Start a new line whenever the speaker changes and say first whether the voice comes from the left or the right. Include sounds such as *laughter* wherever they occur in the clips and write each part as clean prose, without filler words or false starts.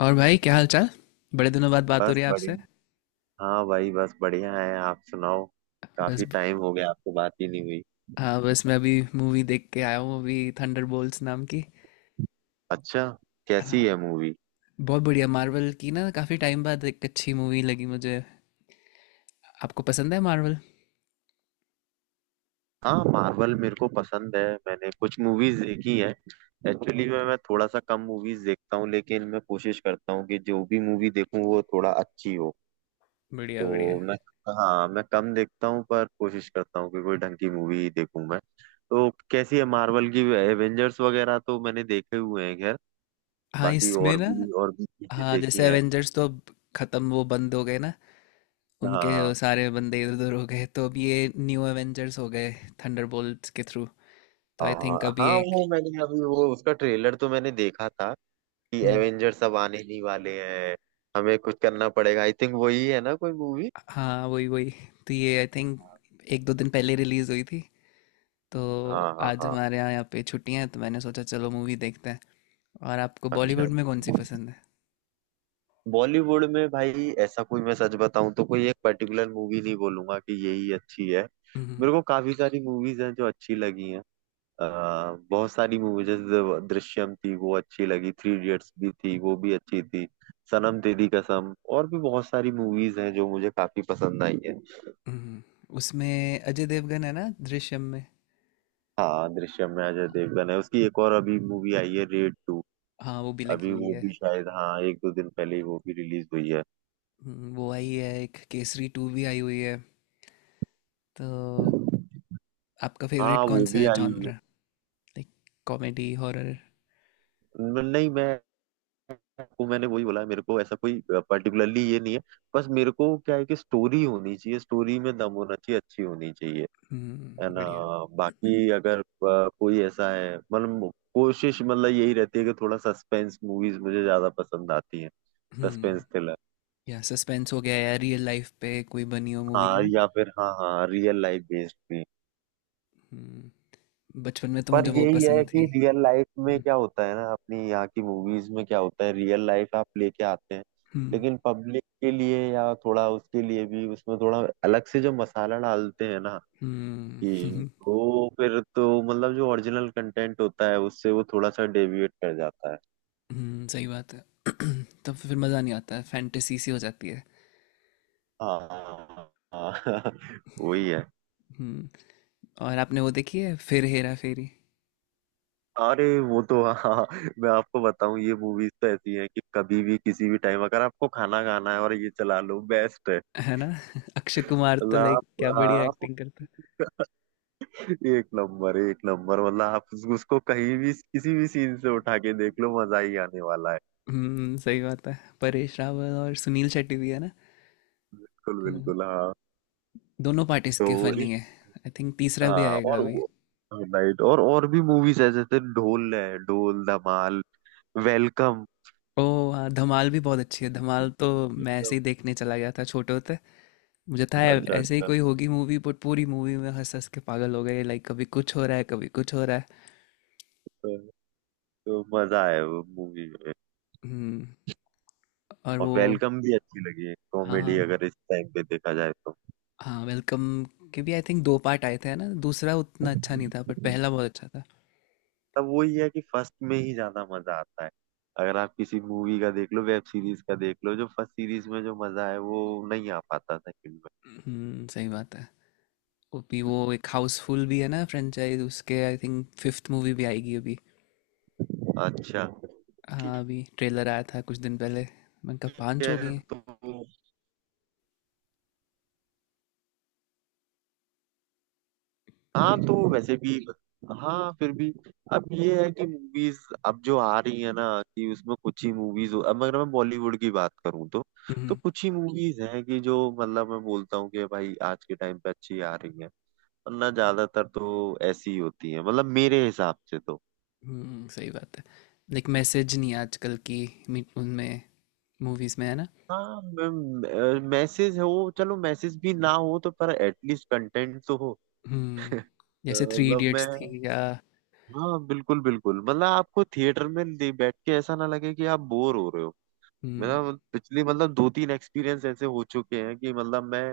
left: और भाई क्या हाल चाल। बड़े दिनों बाद बात हो
right: बस
left: रही है आपसे।
right: बढ़िया। हाँ भाई, बस बढ़िया है। आप सुनाओ,
left: बस।
right: काफी टाइम हो गया आपसे बात ही नहीं हुई।
left: हाँ, बस मैं अभी मूवी देख के आया हूँ, अभी थंडरबोल्ट्स नाम की।
right: अच्छा,
left: हाँ,
right: कैसी है मूवी?
left: बहुत बढ़िया, मार्वल की ना काफ़ी टाइम बाद एक अच्छी मूवी लगी मुझे। आपको पसंद है मार्वल?
right: हाँ, मार्वल मेरे को पसंद है, मैंने कुछ मूवीज देखी है। एक्चुअली मैं थोड़ा सा कम मूवीज देखता हूँ, लेकिन मैं कोशिश करता हूँ कि जो भी मूवी देखूँ वो थोड़ा अच्छी हो।
left: बढ़िया बढ़िया।
right: तो मैं हाँ, मैं कम देखता हूँ, पर कोशिश करता हूँ कि कोई ढंग की मूवी ही देखूँ मैं। तो कैसी है मार्वल की? एवेंजर्स वगैरह तो मैंने देखे हुए हैं, खैर।
left: हाँ।
right: बाकी
left: इसमें
right: और
left: ना
right: भी और भी चीजें
left: हाँ,
right: देखी
left: जैसे
right: हैं।
left: एवेंजर्स तो अब खत्म, वो बंद हो गए ना। उनके वो
right: हाँ,
left: सारे बंदे इधर उधर हो गए तो अब ये न्यू एवेंजर्स हो गए, थंडरबोल्ट्स के थ्रू। तो आई
right: हाँ,
left: थिंक अभी
right: हाँ,
left: एक।
right: वो मैंने अभी वो उसका ट्रेलर तो मैंने देखा था कि
left: हम्म।
right: एवेंजर सब आने ही वाले हैं। हमें कुछ करना पड़ेगा, आई थिंक, वही है ना कोई मूवी।
left: हाँ, वही वही। तो ये आई थिंक एक दो दिन पहले रिलीज हुई थी। तो
right: हाँ, हाँ,
left: आज
right: हाँ।
left: हमारे यहाँ यहाँ पे छुट्टियां हैं, तो मैंने सोचा चलो मूवी देखते हैं। और आपको
right: अच्छा,
left: बॉलीवुड में कौन सी पसंद है?
right: बॉलीवुड में भाई ऐसा कोई, मैं सच बताऊं तो कोई एक पर्टिकुलर मूवी नहीं बोलूंगा कि यही अच्छी है।
left: हम्म।
right: मेरे को काफी सारी मूवीज हैं जो अच्छी लगी हैं। अ, बहुत सारी मूवीज, जैसे दृश्यम थी वो अच्छी लगी, थ्री इडियट्स भी थी वो भी अच्छी थी। सनम तेरी कसम, और भी बहुत सारी मूवीज हैं जो मुझे काफी पसंद आई है।
left: हम्म। उसमें अजय देवगन है ना, दृश्यम में?
right: हाँ, दृश्यम में अजय देवगन है। उसकी एक और अभी मूवी आई है, रेड टू।
left: हाँ, वो भी लगी
right: अभी
left: हुई
right: वो
left: है।
right: भी शायद, हाँ, एक दो दिन पहले ही वो भी रिलीज हुई है।
left: वो आई है। एक केसरी टू भी आई हुई है। तो आपका
right: हाँ,
left: फेवरेट कौन
right: वो
left: सा
right: भी
left: है
right: आई हुई
left: जॉनर?
right: है।
left: Like comedy, horror?
right: नहीं, मैं, वो मैंने वही बोला, मेरे को ऐसा कोई पर्टिकुलरली ये नहीं है। बस मेरे को क्या है कि स्टोरी होनी चाहिए, स्टोरी में दम होना चाहिए, अच्छी होनी चाहिए। है
left: हम्म,
right: ना।
left: बढ़िया।
right: बाकी अगर कोई ऐसा है, मतलब कोशिश, मतलब यही रहती है कि थोड़ा सस्पेंस मूवीज मुझे ज्यादा पसंद आती हैं।
left: हम्म।
right: Suspense thriller.
left: या सस्पेंस हो गया, या रियल लाइफ पे कोई बनी हो मूवी, है
right: हाँ,
left: ना?
right: या फिर हाँ, हाँ, रियल लाइफ बेस्ड भी।
left: हम्म। बचपन में तो
right: पर
left: मुझे वो
right: यही है
left: पसंद
right: कि
left: थी।
right: रियल लाइफ में
left: हम्म।
right: क्या होता है ना, अपनी यहाँ की मूवीज में क्या होता है, रियल लाइफ आप लेके आते हैं।
left: हम्म।
right: लेकिन पब्लिक के लिए या थोड़ा उसके लिए भी उसमें थोड़ा अलग से जो मसाला डालते हैं ना, कि
left: हम्म। *laughs*
right: वो फिर तो मतलब जो ओरिजिनल कंटेंट होता है उससे वो थोड़ा सा डेविएट कर जाता है।
left: हुँ, सही बात है। *clears throat* तब फिर मज़ा नहीं आता है, फैंटेसी सी हो जाती है।
right: हाँ, हाँ, *laughs* वही है।
left: हुँ। और आपने वो देखी है फिर, हेरा फेरी?
right: अरे वो तो हाँ, हाँ, मैं आपको बताऊं ये मूवीज तो ऐसी हैं कि कभी भी किसी भी टाइम अगर आपको खाना खाना है और ये चला लो, बेस्ट है।
left: है ना? *laughs* अक्षय कुमार
right: मतलब
left: तो लाइक
right: आप,
left: क्या
right: हाँ,
left: बढ़िया
right: आपको
left: एक्टिंग करता है।
right: एक नंबर, एक नंबर, मतलब आप उसको कहीं भी किसी भी सीन से उठा के देख लो, मजा ही आने वाला है।
left: हुँ, सही बात है। परेश रावल और सुनील शेट्टी भी है ना?
right: बिल्कुल,
left: तो
right: बिल्कुल, हाँ।
left: दोनों पार्ट इसके
right: तो
left: फ़नी है।
right: इस-
left: आई थिंक तीसरा भी
right: हाँ,
left: आएगा
right: और
left: अभी।
right: वो, राइट, और भी मूवीज है, जैसे ढोल है, ढोल, धमाल, वेलकम।
left: ओह! हाँ, धमाल भी बहुत अच्छी है। धमाल तो मैं ऐसे ही देखने चला गया था छोटे होते। मुझे था ऐ
right: अच्छा,
left: ऐसे ही
right: अच्छा।
left: कोई होगी मूवी बट पूरी मूवी में हँस-हँस के पागल हो गए। लाइक कभी कुछ हो रहा है, कभी कुछ हो रहा है।
right: तो, तो मजा है वो मूवी में।
left: हुँ। और
right: और
left: वो
right: वेलकम भी अच्छी लगी है, कॉमेडी
left: हाँ,
right: अगर इस टाइम पे देखा जाए तो।
left: हाँ, वेलकम के भी आई थिंक 2 पार्ट आए थे, है ना? दूसरा उतना अच्छा नहीं था बट पहला बहुत अच्छा था।
right: तब वही है कि फर्स्ट में ही ज्यादा मजा आता है। अगर आप किसी मूवी का देख लो, वेब सीरीज का देख लो, जो फर्स्ट सीरीज में जो मजा है वो नहीं आ पाता सेकंड
left: हम्म, सही बात है। वो एक हाउसफुल भी है ना, फ्रेंचाइज उसके आई थिंक फिफ्थ मूवी भी आएगी अभी।
right: में। अच्छा,
left: हाँ,
right: ठीक
left: अभी ट्रेलर आया था कुछ दिन पहले। मैंने कहा 5
right: है।
left: हो गई हैं।
right: तो, हाँ,
left: सॉरी।
right: तो वैसे भी। हाँ, फिर भी। अब ये है कि मूवीज अब जो आ रही है ना, कि उसमें कुछ ही मूवीज, अब अगर मैं बॉलीवुड की बात करूँ तो। तो
left: हम्म।
right: कुछ ही मूवीज हैं कि जो, मतलब, मैं बोलता हूँ कि भाई आज के टाइम पे अच्छी आ रही है। वरना ज्यादातर तो ऐसी ही होती है, मतलब मेरे हिसाब से तो।
left: सही बात है। लाइक मैसेज नहीं है आजकल की। उनमें मूवीज में है ना।
right: हाँ, मैसेज हो, चलो मैसेज भी ना हो तो, पर एटलीस्ट कंटेंट तो हो। *laughs*
left: हम्म।
right: अ,
left: जैसे थ्री
right: मतलब मैं,
left: इडियट्स थी या।
right: हाँ, बिल्कुल बिल्कुल, मतलब आपको थिएटर में बैठ के ऐसा ना लगे कि आप बोर हो रहे हो।
left: हम्म।
right: मेरा मतलब पिछली, मतलब दो तीन एक्सपीरियंस ऐसे हो चुके हैं कि मतलब मैं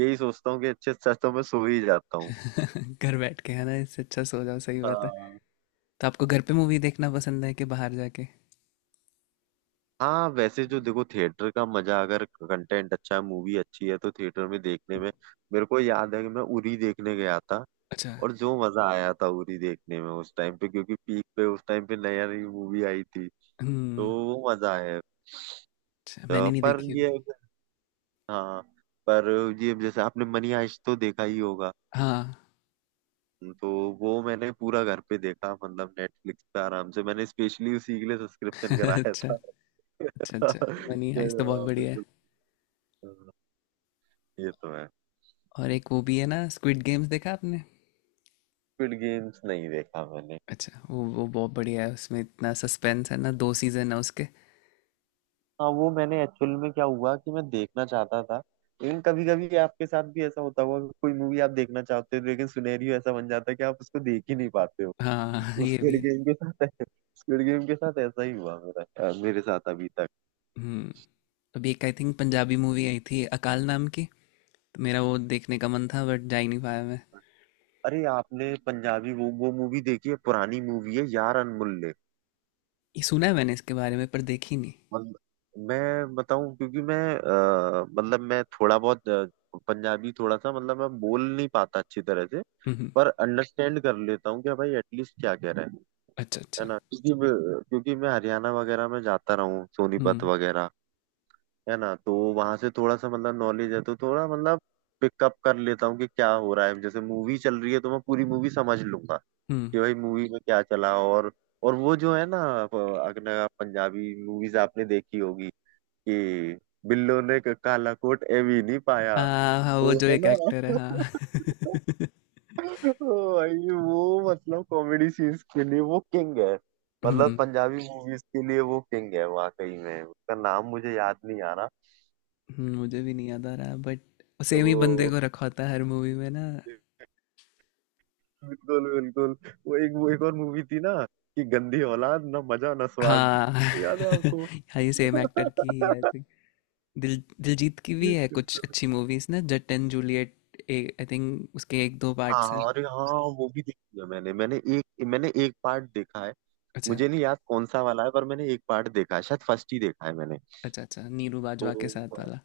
right: यही सोचता हूँ कि अच्छे से अच्छा तो मैं सो ही जाता हूँ।
left: *laughs* घर बैठ के है ना, इससे अच्छा सो जाओ, सही बात है।
right: हाँ,
left: तो आपको घर पे मूवी देखना पसंद है कि बाहर जाके?
right: हाँ, वैसे जो देखो, थिएटर का मजा, अगर कंटेंट अच्छा है, मूवी अच्छी है, तो थिएटर में देखने में। मेरे को याद है कि मैं उरी देखने गया था।
left: अच्छा।
right: और जो मजा आया था उरी देखने में उस टाइम पे, क्योंकि पीक पे उस टाइम पे नया, नई मूवी आई थी। तो
left: हम्म।
right: वो मजा है।
left: अच्छा,
right: तो
left: मैंने नहीं
right: पर
left: देखी
right: ये
left: अभी।
right: हाँ, पर ये जैसे आपने मनी हाइस्ट तो देखा ही होगा।
left: हाँ।
right: तो वो मैंने पूरा घर पे देखा, मतलब नेटफ्लिक्स पे आराम से, मैंने स्पेशली उसी के लिए
left: *laughs*
right: सब्सक्रिप्शन कराया
left: अच्छा
right: था। *laughs*
left: अच्छा। अच्छा, मनी हाइस्ट तो बहुत
right: हाँ,
left: बढ़िया है।
right: बिल्कुल। हाँ, ये तो है।
left: और एक वो भी है ना, स्क्विड गेम्स देखा आपने?
right: स्क्विड गेम्स नहीं देखा मैंने।
left: अच्छा, वो बहुत बढ़िया है, उसमें इतना सस्पेंस है ना, 2 सीजन है उसके।
right: हाँ, वो मैंने एक्चुअल में क्या हुआ कि मैं देखना चाहता था, लेकिन कभी कभी आपके साथ भी ऐसा होता होगा कि कोई मूवी आप देखना चाहते हो, लेकिन सिनेरियो ऐसा बन जाता है कि आप उसको देख ही नहीं पाते हो।
left: हाँ *laughs* ये
right: स्क्विड
left: भी है।
right: गेम के साथ स्क्विड गेम के साथ ऐसा ही हुआ मेरा। मेरे साथ अभी तक।
left: हम्म। अभी एक आई थिंक पंजाबी मूवी आई थी, अकाल नाम की। तो मेरा वो देखने का मन था बट जा ही नहीं पाया मैं।
right: अरे आपने पंजाबी वो मूवी देखी है? पुरानी मूवी है यार, अनमुल्ले।
left: ये सुना है मैंने इसके बारे में, पर देखी नहीं।
right: मतलब मैं बताऊं, क्योंकि मैं, मतलब मैं थोड़ा बहुत, पंजाबी थोड़ा सा, मतलब मैं बोल नहीं पाता अच्छी तरह से।
left: हम्म।
right: पर अंडरस्टैंड कर लेता हूँ कि भाई एटलीस्ट क्या कह रहा है।
left: अच्छा
right: है
left: अच्छा।
right: ना, क्योंकि मैं हरियाणा वगैरह में जाता रहा हूँ, सोनीपत
left: हम्म।
right: वगैरह। है ना, तो वहां से थोड़ा सा मतलब नॉलेज है, तो थोड़ा मतलब पिकअप कर लेता हूँ कि क्या हो रहा है, जैसे मूवी चल रही है तो मैं पूरी मूवी समझ लूंगा।
left: हम्म।
right: कि भाई मूवी में क्या चला। और वो जो है ना, प- अपना पंजाबी मूवीज आपने देखी होगी, कि बिल्लो ने काला कोट ए भी नहीं पाया।
left: हाँ, हाँ, वो
right: वो
left: जो
right: है
left: एक
right: ना।
left: एक्टर है, हाँ।
right: *laughs*
left: *laughs*
right: भाई, वो मतलब कॉमेडी सीन्स के लिए वो किंग है। मतलब
left: हम्म।
right: पंजाबी मूवीज के लिए वो किंग है वाकई में, उसका नाम मुझे याद नहीं आ रहा।
left: मुझे भी नहीं याद आ रहा बट
right: तो
left: सेम ही बंदे
right: वो,
left: को रखा होता है हर मूवी में ना।
right: बिल्कुल, बिल्कुल, वो एक और मूवी थी ना, कि गंदी औलाद ना मजा ना स्वाद।
left: हाँ।
right: याद है आपको
left: *laughs* हाँ, ये सेम एक्टर की ही आई
right: बिल्कुल।
left: थिंक। दिलजीत की भी है कुछ अच्छी मूवीज ना, Jatt and Juliet, I think उसके एक दो
right: हाँ,
left: पार्ट्स हैं।
right: अरे हाँ, वो भी देखी है मैंने। मैंने एक पार्ट देखा है।
left: अच्छा।
right: मुझे नहीं याद कौन सा वाला है, पर मैंने एक पार्ट देखा है, शायद फर्स्ट ही देखा है मैंने।
left: अच्छा अच्छा, नीरू बाजवा के
right: तो,
left: साथ वाला।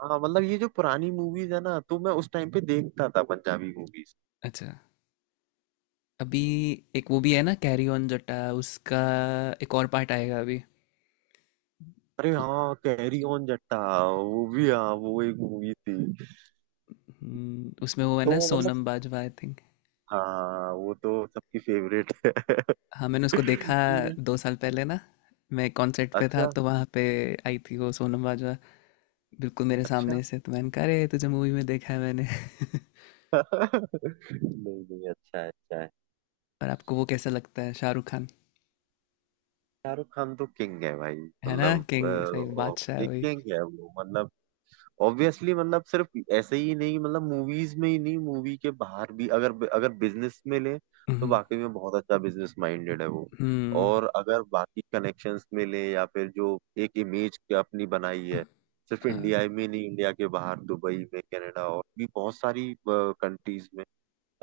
right: हाँ, मतलब ये जो पुरानी मूवीज है ना, तो मैं उस टाइम पे देखता था पंजाबी मूवीज।
left: अच्छा। अभी एक वो भी है ना कैरी ऑन जटा, उसका एक और पार्ट आएगा अभी।
right: अरे हाँ, कैरी ऑन जट्टा, वो भी, हाँ वो एक मूवी थी।
left: उसमें वो है ना,
right: तो मतलब,
left: सोनम बाजवा आई।
right: हाँ, वो तो सबकी फेवरेट है। *laughs*
left: हाँ, मैंने उसको देखा
right: हम्म।
left: 2 साल पहले ना। मैं कॉन्सर्ट पे था
right: अच्छा,
left: तो वहाँ पे आई थी वो सोनम बाजवा, बिल्कुल मेरे
right: अच्छा।
left: सामने से, तो मैंने कहा अरे, तुझे मूवी में देखा है मैंने।
right: *laughs* नहीं, नहीं, अच्छा है, अच्छा है।
left: *laughs* और आपको वो कैसा लगता है, शाहरुख खान?
right: शाहरुख खान तो किंग है भाई,
left: है ना,
right: मतलब
left: किंग सही, बादशाह है
right: ये
left: वही।
right: किंग है वो, मतलब। ऑब्वियसली, मतलब सिर्फ ऐसे ही नहीं, मतलब मूवीज में ही नहीं, मूवी के बाहर भी, अगर अगर बिजनेस में ले तो
left: हम्म।
right: वाकई में बहुत अच्छा बिजनेस माइंडेड है वो।
left: हम्म।
right: और अगर बाकी कनेक्शंस में ले, या फिर जो एक इमेज अपनी बनाई है, सिर्फ
left: हाँ,
right: इंडिया में नहीं, इंडिया के बाहर दुबई में, कनाडा, और भी बहुत सारी कंट्रीज में।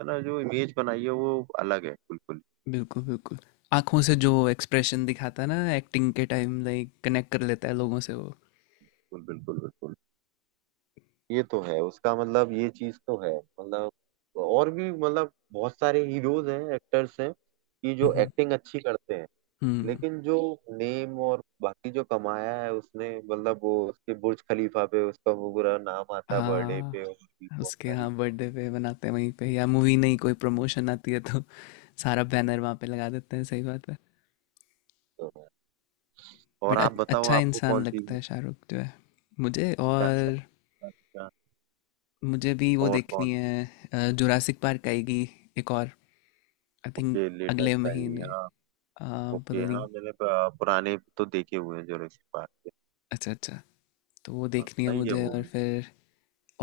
right: है ना, जो इमेज बनाई है वो अलग है बिल्कुल।
left: बिल्कुल बिल्कुल। आंखों से जो एक्सप्रेशन दिखाता है ना एक्टिंग के टाइम, लाइक कनेक्ट कर लेता है लोगों से वो।
right: बिल्कुल, बिल्कुल, बिल्कुल, ये तो है उसका मतलब, ये चीज तो है मतलब। और भी, मतलब बहुत सारे हीरोज हैं, एक्टर्स हैं, कि जो
left: हम्म।
right: एक्टिंग अच्छी करते हैं।
left: हम्म।
right: लेकिन जो नेम और बाकी जो कमाया है उसने, मतलब वो उसके बुर्ज खलीफा पे उसका वो पूरा नाम आता है बर्थडे पे, और भी
left: हाँ,
right: बहुत
left: उसके
right: सारी
left: हाँ बर्थडे पे बनाते हैं वहीं पे, या मूवी नहीं कोई प्रमोशन आती है तो सारा बैनर वहाँ पे लगा देते हैं, सही बात है।
right: चीजों में। और
left: बट
right: आप बताओ,
left: अच्छा
right: आपको कौन
left: इंसान
right: सी?
left: लगता है, शाहरुख जो है, मुझे।
right: अच्छा,
left: और
right: अच्छा,
left: मुझे भी वो
right: और कौन?
left: देखनी है, जुरासिक पार्क आएगी एक और आई थिंक
right: ओके,
left: अगले
right: लेटेस्ट आई,
left: महीने।
right: हाँ।
left: अ, पता
right: ओके, हाँ,
left: नहीं।
right: मैंने पुराने तो देखे हुए हैं जो ऋषि पार्क के।
left: अच्छा अच्छा। तो वो
right: हाँ,
left: देखनी है
right: सही है
left: मुझे,
right: वो
left: और
right: भी।
left: फिर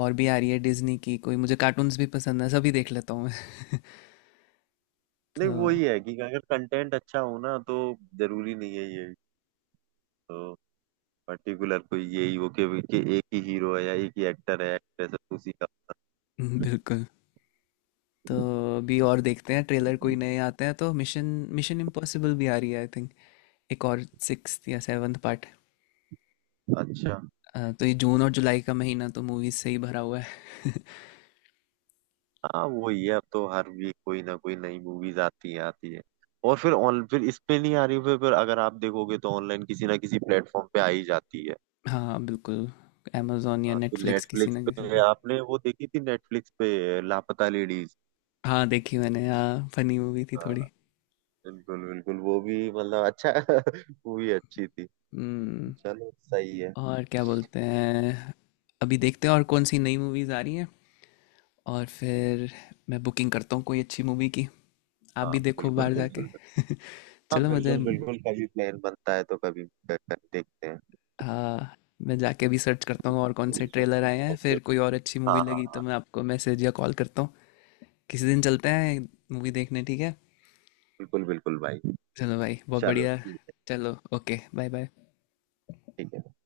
left: और भी आ रही है डिज्नी की कोई, मुझे कार्टून्स भी पसंद है, सभी देख लेता हूँ मैं। *laughs*
right: नहीं,
left: तो
right: वो ही है कि अगर कंटेंट अच्छा हो ना, तो जरूरी नहीं है ये, तो पर्टिकुलर कोई यही हो कि एक ही हीरो है या एक ही एक्टर है, एक्ट्रेस है, उसी का।
left: बिल्कुल। तो अभी और देखते हैं ट्रेलर कोई नए आते हैं तो, मिशन मिशन इम्पॉसिबल भी आ रही है आई थिंक, एक और सिक्स या सेवन्थ पार्ट।
right: अच्छा।
left: तो ये जून और जुलाई का महीना तो मूवीज से ही भरा हुआ है।
right: हाँ, वो ही है, अब तो हर वीक कोई ना कोई नई मूवीज आती है, आती है। और फिर ऑन, फिर इस पे नहीं आ रही, फिर अगर आप देखोगे तो ऑनलाइन किसी ना किसी प्लेटफॉर्म पे आ ही जाती है।
left: हाँ, बिल्कुल। amazon या
right: हाँ, तो
left: नेटफ्लिक्स किसी
right: नेटफ्लिक्स
left: ना किसी
right: पे
left: पे।
right: आपने वो देखी थी, नेटफ्लिक्स पे लापता लेडीज।
left: हाँ, देखी मैंने, हाँ फनी मूवी थी
right: हाँ,
left: थोड़ी।
right: बिल्कुल, बिल्कुल, वो भी, मतलब, अच्छा। *laughs* मूवी अच्छी थी।
left: हम्म।
right: चलो, सही है।
left: और क्या बोलते हैं, अभी देखते हैं और कौन सी नई मूवीज आ रही हैं, और फिर मैं बुकिंग करता हूँ कोई अच्छी मूवी की, आप
right: हाँ,
left: भी देखो
right: बिल्कुल,
left: बाहर
right: बिल्कुल,
left: जाके।
right: बिल्कुल।
left: *laughs*
right: हाँ,
left: चलो मुझे।
right: बिल्कुल, बिल्कुल, कभी प्लान बनता है, तो कभी देखते हैं।
left: हाँ, मैं जाके भी सर्च करता हूँ और कौन से ट्रेलर आए हैं, फिर कोई और अच्छी
right: हाँ,
left: मूवी
right: हाँ,
left: लगी तो
right: हाँ,
left: मैं आपको मैसेज या कॉल करता हूँ। किसी दिन चलते हैं मूवी देखने, ठीक है।
right: बिल्कुल, बिल्कुल भाई,
left: चलो भाई, बहुत
right: चलो
left: बढ़िया।
right: ठीक है,
left: चलो ओके, बाय बाय।
right: ठीक है।